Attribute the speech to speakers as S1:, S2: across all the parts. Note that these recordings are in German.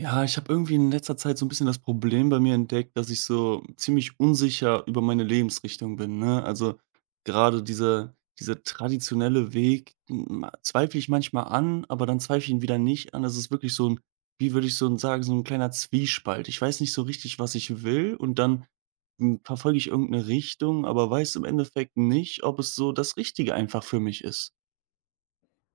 S1: Ja, ich habe irgendwie in letzter Zeit so ein bisschen das Problem bei mir entdeckt, dass ich so ziemlich unsicher über meine Lebensrichtung bin, ne? Also, gerade dieser traditionelle Weg, zweifle ich manchmal an, aber dann zweifle ich ihn wieder nicht an. Das ist wirklich so ein, wie würde ich so 'n sagen, so ein kleiner Zwiespalt. Ich weiß nicht so richtig, was ich will, und dann verfolge ich irgendeine Richtung, aber weiß im Endeffekt nicht, ob es so das Richtige einfach für mich ist.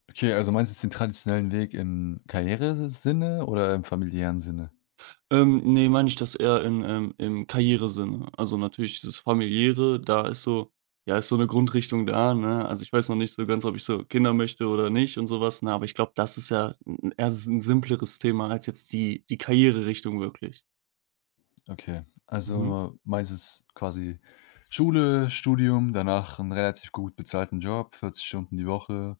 S2: Okay, also meinst du jetzt den traditionellen Weg im Karrieresinne oder im familiären Sinne?
S1: Ne, meine ich das eher im Karrieresinne. Also, natürlich dieses Familiäre, da ist so ja, ist so eine Grundrichtung da, ne? Also, ich weiß noch nicht so ganz, ob ich so Kinder möchte oder nicht und sowas, ne? Aber ich glaube, das ist ja 'n eher ein simpleres Thema als jetzt die Karriererichtung wirklich.
S2: Okay,
S1: Mhm.
S2: also meinst du es quasi Schule, Studium, danach einen relativ gut bezahlten Job, 40 Stunden die Woche,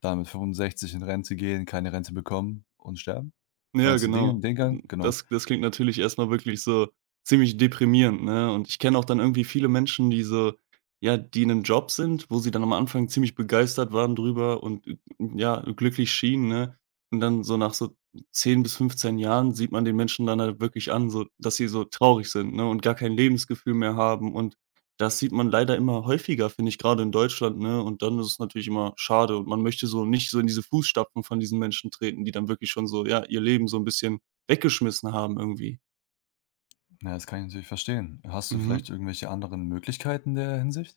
S2: dann mit 65 in Rente gehen, keine Rente bekommen und sterben?
S1: Ja,
S2: Meinst du den
S1: genau.
S2: den Gang? Genau.
S1: Das klingt natürlich erstmal wirklich so ziemlich deprimierend, ne? Und ich kenne auch dann irgendwie viele Menschen, die so ja, die in 'nem Job sind, wo sie dann am Anfang ziemlich begeistert waren drüber und, ja, glücklich schienen, ne? Und dann so nach so 10 bis 15 Jahren sieht man den Menschen dann halt wirklich an, so dass sie so traurig sind, ne, und gar kein Lebensgefühl mehr haben, und das sieht man leider immer häufiger, finde ich, gerade in Deutschland, ne? Und dann ist es natürlich immer schade, und man möchte so nicht so in diese Fußstapfen von diesen Menschen treten, die dann wirklich schon so, ja, ihr Leben so ein bisschen weggeschmissen haben irgendwie.
S2: Ja, das kann ich natürlich verstehen. Hast du vielleicht
S1: Mhm.
S2: irgendwelche anderen Möglichkeiten in der Hinsicht?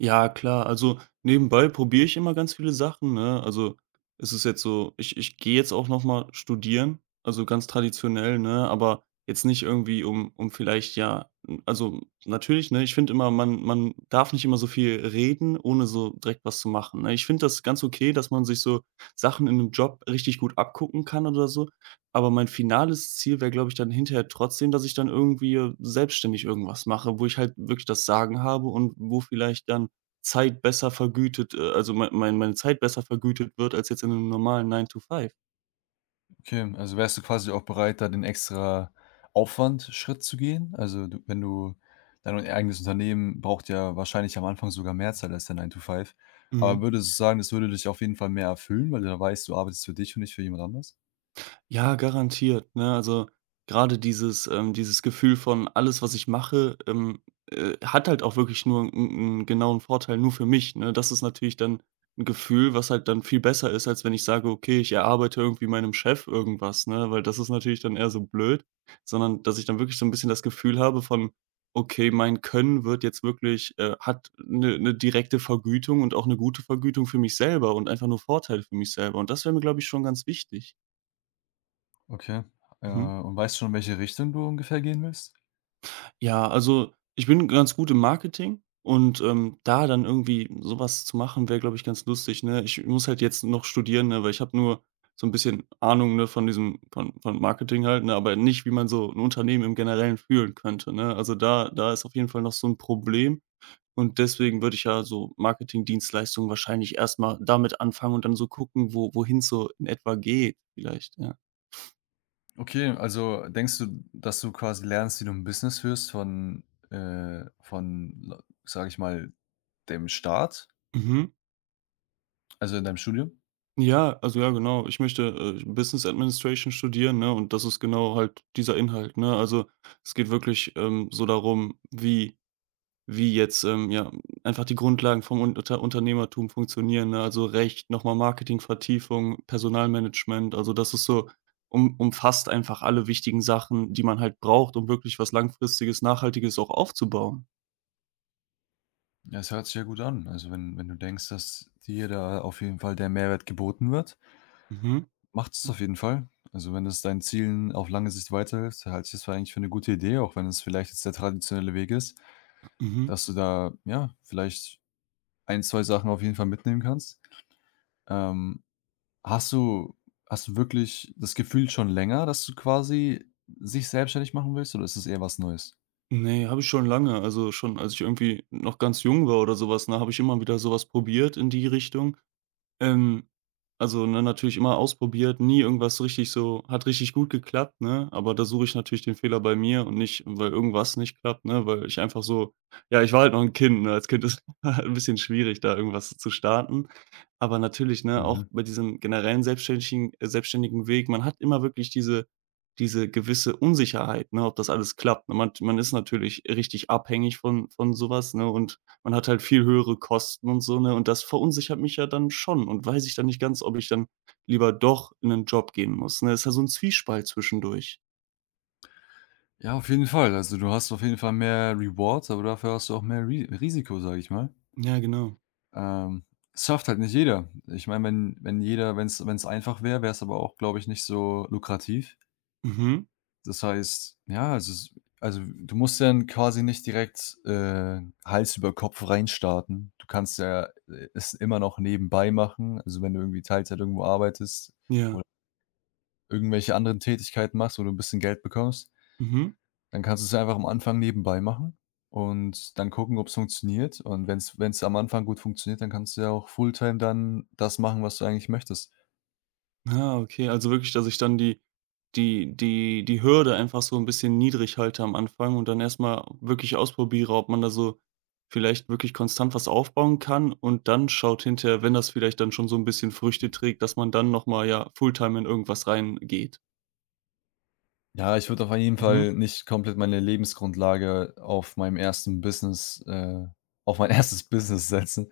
S1: Ja, klar. Also, nebenbei probiere ich immer ganz viele Sachen, ne? Also, es ist jetzt so, ich gehe jetzt auch noch mal studieren, also, ganz traditionell, ne, aber jetzt nicht irgendwie, um vielleicht ja also, natürlich, ne, ich finde immer, man darf nicht immer so viel reden, ohne so direkt was zu machen, ne? Ich finde das ganz okay, dass man sich so Sachen in 'nem Job richtig gut abgucken kann oder so, aber mein finales Ziel wäre, glaube ich, dann hinterher trotzdem, dass ich dann irgendwie, selbstständig irgendwas mache, wo ich halt wirklich das Sagen habe und wo vielleicht dann Zeit besser vergütet also, meine Zeit besser vergütet wird als jetzt in 'nem normalen Nine to Five.
S2: Okay, also wärst du quasi auch bereit, da den extra Aufwandschritt zu gehen? Also, du wenn du dein eigenes Unternehmen braucht ja wahrscheinlich am Anfang sogar mehr Zeit als der Nine to Five. Aber
S1: Mhm.
S2: würdest du sagen, das würde dich auf jeden Fall mehr erfüllen, weil du da weißt, du arbeitest für dich und nicht für jemand anders?
S1: Ja, garantiert, ne? Also, gerade dieses dieses Gefühl von alles, was ich mache, hat halt auch wirklich nur einen genauen Vorteil nur für mich, ne? Das ist natürlich dann ein Gefühl, was halt dann viel besser ist, als wenn ich sage: „Okay, ich erarbeite irgendwie meinem Chef irgendwas“, ne? Weil das ist natürlich dann eher so blöd, sondern dass ich dann wirklich so ein bisschen das Gefühl habe von: „Okay, mein Können wird jetzt wirklich hat eine 'ne direkte Vergütung und auch eine gute Vergütung für mich selber und einfach nur Vorteile für mich selber.“ Und das wäre mir, glaube ich, schon ganz wichtig.
S2: Okay. Äh,
S1: Mhm.
S2: und weißt du schon, in welche Richtung du ungefähr gehen willst?
S1: Ja, also, ich bin ganz gut im Marketing und, da dann irgendwie sowas zu machen, wäre, glaube ich, ganz lustig, ne? Ich muss halt jetzt noch studieren, ne, weil ich habe nur so ein bisschen Ahnung, ne, von diesem von Marketing halt, ne, aber nicht, wie man so ein Unternehmen im Generellen fühlen könnte, ne? Also, da ist auf jeden Fall noch so ein Problem, und deswegen würde ich ja so Marketingdienstleistungen wahrscheinlich erstmal damit anfangen und dann so gucken, wo wohin's so in etwa geht vielleicht, ja.
S2: Okay, also denkst du, dass du quasi lernst, wie du ein Business führst von, von, sage ich mal, dem Staat,
S1: Mhm.
S2: also in deinem Studium?
S1: Ja, also ja, genau. Ich möchte, Business Administration studieren, ne, und das ist genau halt dieser Inhalt, ne? Also, es geht wirklich, so darum, wie jetzt, ja, einfach die Grundlagen vom Unternehmertum funktionieren, ne? Also Recht, nochmal mal Marketingvertiefung, Personalmanagement. Also, das ist so um umfasst einfach alle wichtigen Sachen, die man halt braucht, um wirklich was Langfristiges, Nachhaltiges auch aufzubauen.
S2: Ja, es hört sich ja gut an. Also, wenn du denkst, dass dir da auf jeden Fall der Mehrwert geboten wird,
S1: Mhm,
S2: macht es auf jeden Fall. Also, wenn es deinen Zielen auf lange Sicht weiterhilft, halte ich das für eigentlich für eine gute Idee, auch wenn es vielleicht jetzt der traditionelle Weg ist,
S1: mhm.
S2: dass du da, ja, vielleicht ein 2 Sachen auf jeden Fall mitnehmen kannst. Ähm, hast du hast du wirklich das Gefühl schon länger, dass du quasi sich selbstständig machen willst oder ist es eher was Neues?
S1: Ne, habe ich schon lange. Also, schon als ich irgendwie noch ganz jung war oder sowas, was, ne, habe ich immer wieder sowas probiert in die Richtung. Ähm, also, ne, natürlich immer ausprobiert, nie irgendwas so richtig so hat richtig gut geklappt, ne? Aber da suche ich natürlich den Fehler bei mir und nicht, weil irgendwas nicht klappt, ne? Weil ich einfach so ja, ich war halt noch ein Kind, ne? Als Kind ist ein bisschen schwierig, da irgendwas zu starten. Aber natürlich, ne, auch
S2: Mhm.
S1: bei diesem generellen selbstständigen selbstständigen Weg, man hat immer wirklich diese gewisse Unsicherheit, ne, ob das alles klappt, ne? Man ist natürlich richtig abhängig von sowas, ne? Und man hat halt viel höhere Kosten und so, ne? Und das verunsichert mich ja dann schon, und weiß ich dann nicht ganz, ob ich dann lieber doch in 'nen Job gehen muss, ne? Ist ja so 'n Zwiespalt zwischendurch.
S2: Ja, auf jeden Fall. Also, du hast auf jeden Fall mehr Reward, aber dafür hast du auch mehr Ri Risiko, sage ich mal.
S1: Ja, genau.
S2: Ähm, es schafft halt nicht jeder. Ich meine, wenn wenn jeder wenn es wenn es einfach wäre, wäre es aber auch, glaube ich, nicht so lukrativ.
S1: Mhm.
S2: Das heißt, ja, es ist also, du musst ja dann quasi nicht direkt, Hals über Kopf reinstarten. Du kannst ja, es immer noch nebenbei machen. Also, wenn du irgendwie Teilzeit irgendwo arbeitest
S1: Ja.
S2: oder irgendwelche anderen Tätigkeiten machst, wo du ein bisschen Geld bekommst.
S1: Mhm.
S2: Dann kannst du es einfach am Anfang nebenbei machen und dann gucken, ob es funktioniert. Und wenn es am Anfang gut funktioniert, dann kannst du ja auch Fulltime dann das machen, was du eigentlich möchtest.
S1: Ah, okay. Also wirklich, dass ich dann die Hürde einfach so 'n bisschen niedrig halte am Anfang und dann erst mal wirklich ausprobiere, ob man da so vielleicht wirklich konstant was aufbauen kann und dann schaut hinterher, wenn das vielleicht dann schon so 'n bisschen Früchte trägt, dass man dann noch mal, ja, Fulltime in irgendwas reingeht.
S2: Ja, ich würde auf jeden
S1: Mhm.
S2: Fall nicht komplett meine Lebensgrundlage auf meinem ersten Business auf mein erstes Business setzen,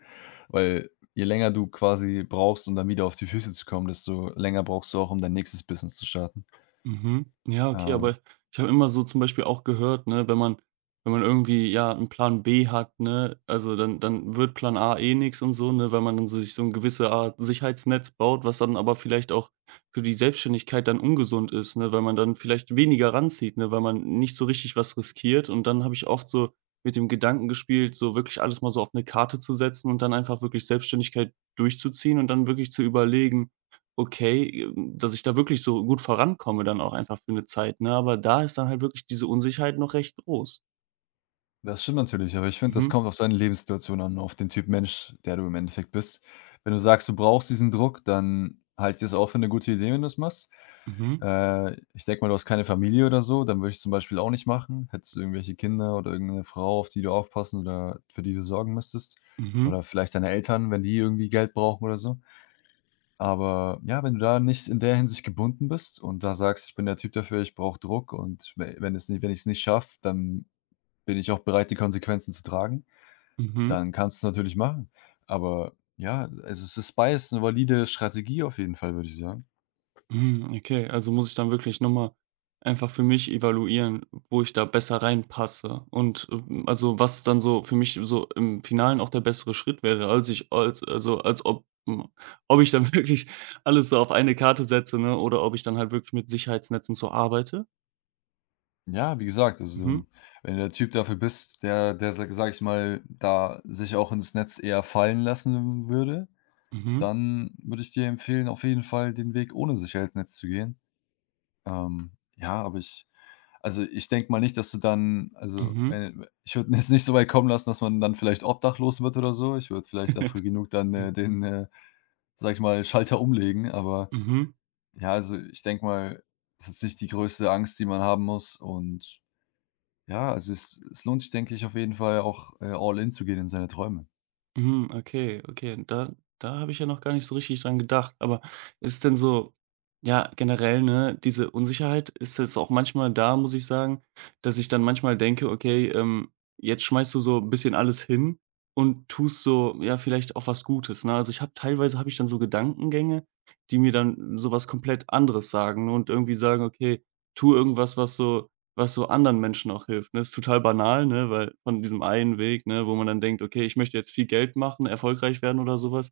S2: weil je länger du quasi brauchst, um dann wieder auf die Füße zu kommen, desto länger brauchst du auch, um dein nächstes Business zu starten.
S1: Mhm. Ja, okay,
S2: Ähm,
S1: aber ich habe immer so zum Beispiel auch gehört, ne, wenn man irgendwie, ja, einen Plan B hat, ne, also, dann wird Plan A eh nix und so, ne, weil man dann sich so eine gewisse Art Sicherheitsnetz baut, was dann aber vielleicht auch für die Selbstständigkeit dann ungesund ist, ne, weil man dann vielleicht weniger ranzieht, ne, weil man nicht so richtig was riskiert. Und dann habe ich oft so mit dem Gedanken gespielt, so wirklich alles mal so auf eine Karte zu setzen und dann einfach wirklich Selbstständigkeit durchzuziehen und dann wirklich zu überlegen, okay, dass ich da wirklich so gut vorankomme dann auch einfach für 'ne Zeit, ne? Aber da ist dann halt wirklich diese Unsicherheit noch recht groß.
S2: Das stimmt natürlich, aber ich finde, das
S1: Mhm,
S2: kommt auf deine Lebenssituation an, auf den Typ Mensch, der du im Endeffekt bist. Wenn du sagst, du brauchst diesen Druck, dann halte ich das auch für eine gute Idee, wenn du du's machst.
S1: mhm,
S2: Ich denke mal, du hast keine Familie oder so, dann würde ich's zum Beispiel auch nicht machen. Hättest du irgendwelche Kinder oder irgendeine Frau, auf die du aufpassen oder für die du sorgen müsstest
S1: mhm,
S2: oder vielleicht deine Eltern, wenn die irgendwie Geld brauchen oder so. Aber ja, wenn du da nicht in der Hinsicht gebunden bist und da sagst: „Ich bin der Typ dafür, ich brauche Druck und we wenn es nicht wenn ich's nicht schaffe, dann bin ich auch bereit, die Konsequenzen zu tragen,
S1: mhm,
S2: dann kannst du's natürlich machen. Aber ja, also es ist beides 'ne valide Strategie auf jeden Fall, würde ich sagen.
S1: mhm, okay. Also, muss ich dann wirklich noch mal einfach für mich evaluieren, wo ich da besser reinpasse und, also, was dann so für mich so im Finalen auch der bessere Schritt wäre, als ich als also, als ob ob ich dann wirklich alles so auf eine Karte setze, ne, oder ob ich dann halt wirklich mit Sicherheitsnetzen so arbeite.
S2: Ja, wie gesagt,
S1: Mhm,
S2: also, wenn du der Typ dafür bist, der, sa sage ich mal, da sich auch ins Netz eher fallen lassen würde,
S1: mhm,
S2: dann würde ich dir empfehlen, auf jeden Fall den Weg ohne Sicherheitsnetz zu gehen. Ähm, ja, aber ich also, ich denke mal nicht, dass du dann also,
S1: mhm.
S2: wenn ich würde es nicht so weit kommen lassen, dass man dann vielleicht obdachlos wird oder so. Ich würde vielleicht dafür genug dann, den, sage ich mal, Schalter umlegen. Aber
S1: Mhm,
S2: ja, also, ich denke mal, das ist nicht die größte Angst, die man haben muss. Und ja, also, es lohnt sich, denke ich, auf jeden Fall auch, all in zu gehen in seine Träume.
S1: mhm, okay, okay. Da da habe ich ja noch gar nicht so richtig dran gedacht. Aber ist denn so ja, generell, ne, diese Unsicherheit ist jetzt auch manchmal da, muss ich sagen, dass ich dann manchmal denke: „Okay, jetzt schmeißt du so 'n bisschen alles hin und tust so, ja, vielleicht auch was Gutes“, ne? Also, ich habe teilweise habe ich dann so Gedankengänge, die mir dann sowas komplett anderes sagen, ne, und irgendwie sagen: „Okay, tu irgendwas, was so anderen Menschen auch hilft“, ne? Ist total banal, ne, weil von diesem einen Weg, ne, wo man dann denkt: „Okay, ich möchte jetzt viel Geld machen, erfolgreich werden oder so was“,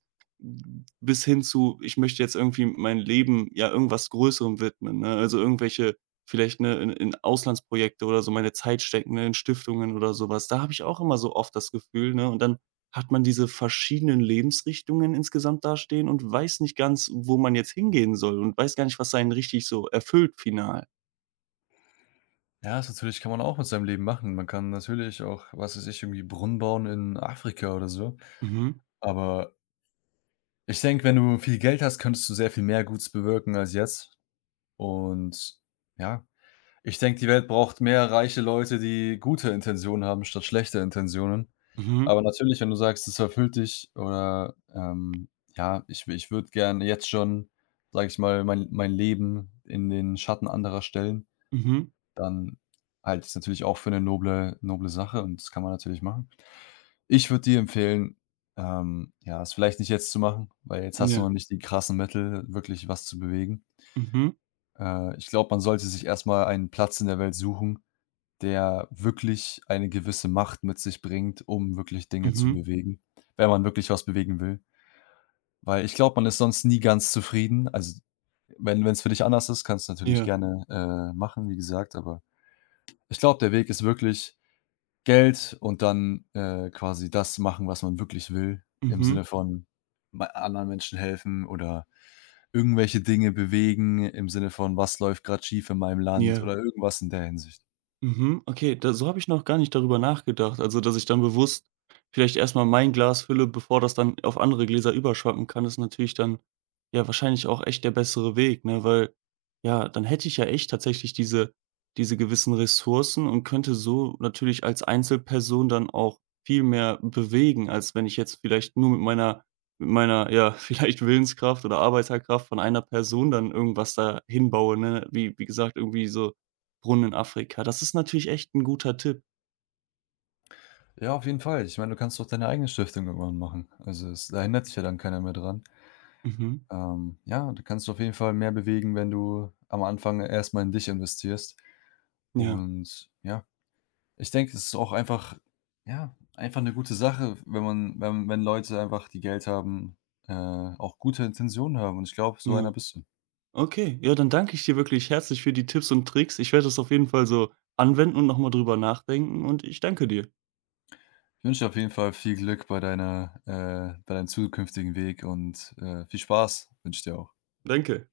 S1: bis hin zu: „Ich möchte jetzt irgendwie mein Leben, ja, irgendwas Größerem widmen“, ne? Also, irgendwelche vielleicht, ne, in Auslandsprojekte oder so meine Zeit stecken, ne, in Stiftungen oder so was. Da habe ich auch immer so oft das Gefühl, ne? Und dann hat man diese verschiedenen Lebensrichtungen insgesamt dastehen und weiß nicht ganz, wo man jetzt hingehen soll, und weiß gar nicht, was einen richtig so erfüllt final.
S2: Ja, das natürlich kann man auch mit seinem Leben machen. Man kann natürlich auch, was weiß ich, irgendwie Brunnen bauen in Afrika oder so.
S1: Mhm,
S2: Aber ich denke, wenn du viel Geld hast, könntest du sehr viel mehr Gutes bewirken als jetzt. Und ja, ich denke, die Welt braucht mehr reiche Leute, die gute Intentionen haben statt schlechte Intentionen.
S1: mhm.
S2: Aber natürlich, wenn du sagst, es erfüllt dich oder ja, ich würde gerne jetzt schon, sage ich mal, mein Leben in den Schatten anderer stellen,
S1: Mhm.
S2: dann halte ich's natürlich auch für 'ne noble Sache und das kann man natürlich machen. Ich würde dir empfehlen, ja, es vielleicht nicht jetzt zu machen, weil jetzt hast du
S1: Ja.
S2: noch nicht die krassen Mittel, wirklich was zu bewegen.
S1: Mhm.
S2: Ich glaube, man sollte sich erst mal einen Platz in der Welt suchen, der wirklich eine gewisse Macht mit sich bringt, um wirklich Dinge zu
S1: Mhm.
S2: bewegen, wenn man wirklich was bewegen will. Weil ich glaube, man ist sonst nie ganz zufrieden. Also, wenn wenn's für dich anders ist, kannst du natürlich
S1: Ja.
S2: gerne, machen, wie gesagt, aber ich glaube, der Weg ist wirklich Geld und dann, quasi das machen, was man wirklich will, im
S1: Mhm.
S2: Sinne von ma anderen Menschen helfen oder irgendwelche Dinge bewegen im Sinne von: „Was läuft gerade schief in meinem Land?“
S1: Ja.
S2: oder irgendwas in der Hinsicht.
S1: Mhm, okay, da so habe ich noch gar nicht darüber nachgedacht. Also, dass ich dann bewusst vielleicht erst mal mein Glas fülle, bevor das dann auf andere Gläser überschwappen kann, ist natürlich dann, ja, wahrscheinlich auch echt der bessere Weg, ne? Weil, ja, dann hätte ich ja echt tatsächlich diese diese gewissen Ressourcen und könnte so natürlich als Einzelperson dann auch viel mehr bewegen, als wenn ich jetzt vielleicht nur mit meiner, ja, vielleicht Willenskraft oder Arbeiterkraft von einer Person dann irgendwas da hinbaue, ne? Wie gesagt, irgendwie so Brunnen in Afrika. Das ist natürlich echt 'n guter Tipp.
S2: Ja, auf jeden Fall. Ich meine, du kannst doch deine eigene Stiftung irgendwann machen. Also, es da hindert sich ja dann keiner mehr dran.
S1: Mhm.
S2: Ja, du kannst auf jeden Fall mehr bewegen, wenn du am Anfang erst mal in dich investierst
S1: Ja,
S2: und ja. Ich denke, es ist auch einfach ja, einfach eine gute Sache, wenn man wenn wenn Leute einfach, die Geld haben, auch gute Intentionen haben und ich glaube, so einer
S1: ja.
S2: bist du.
S1: Okay, ja, dann danke ich dir wirklich herzlich für die Tipps und Tricks. Ich werde das auf jeden Fall so anwenden und noch mal drüber nachdenken, und ich danke dir.
S2: Ich wünsche dir auf jeden Fall viel Glück bei deiner bei deinem zukünftigen Weg und, viel Spaß wünsche ich dir auch.
S1: Danke.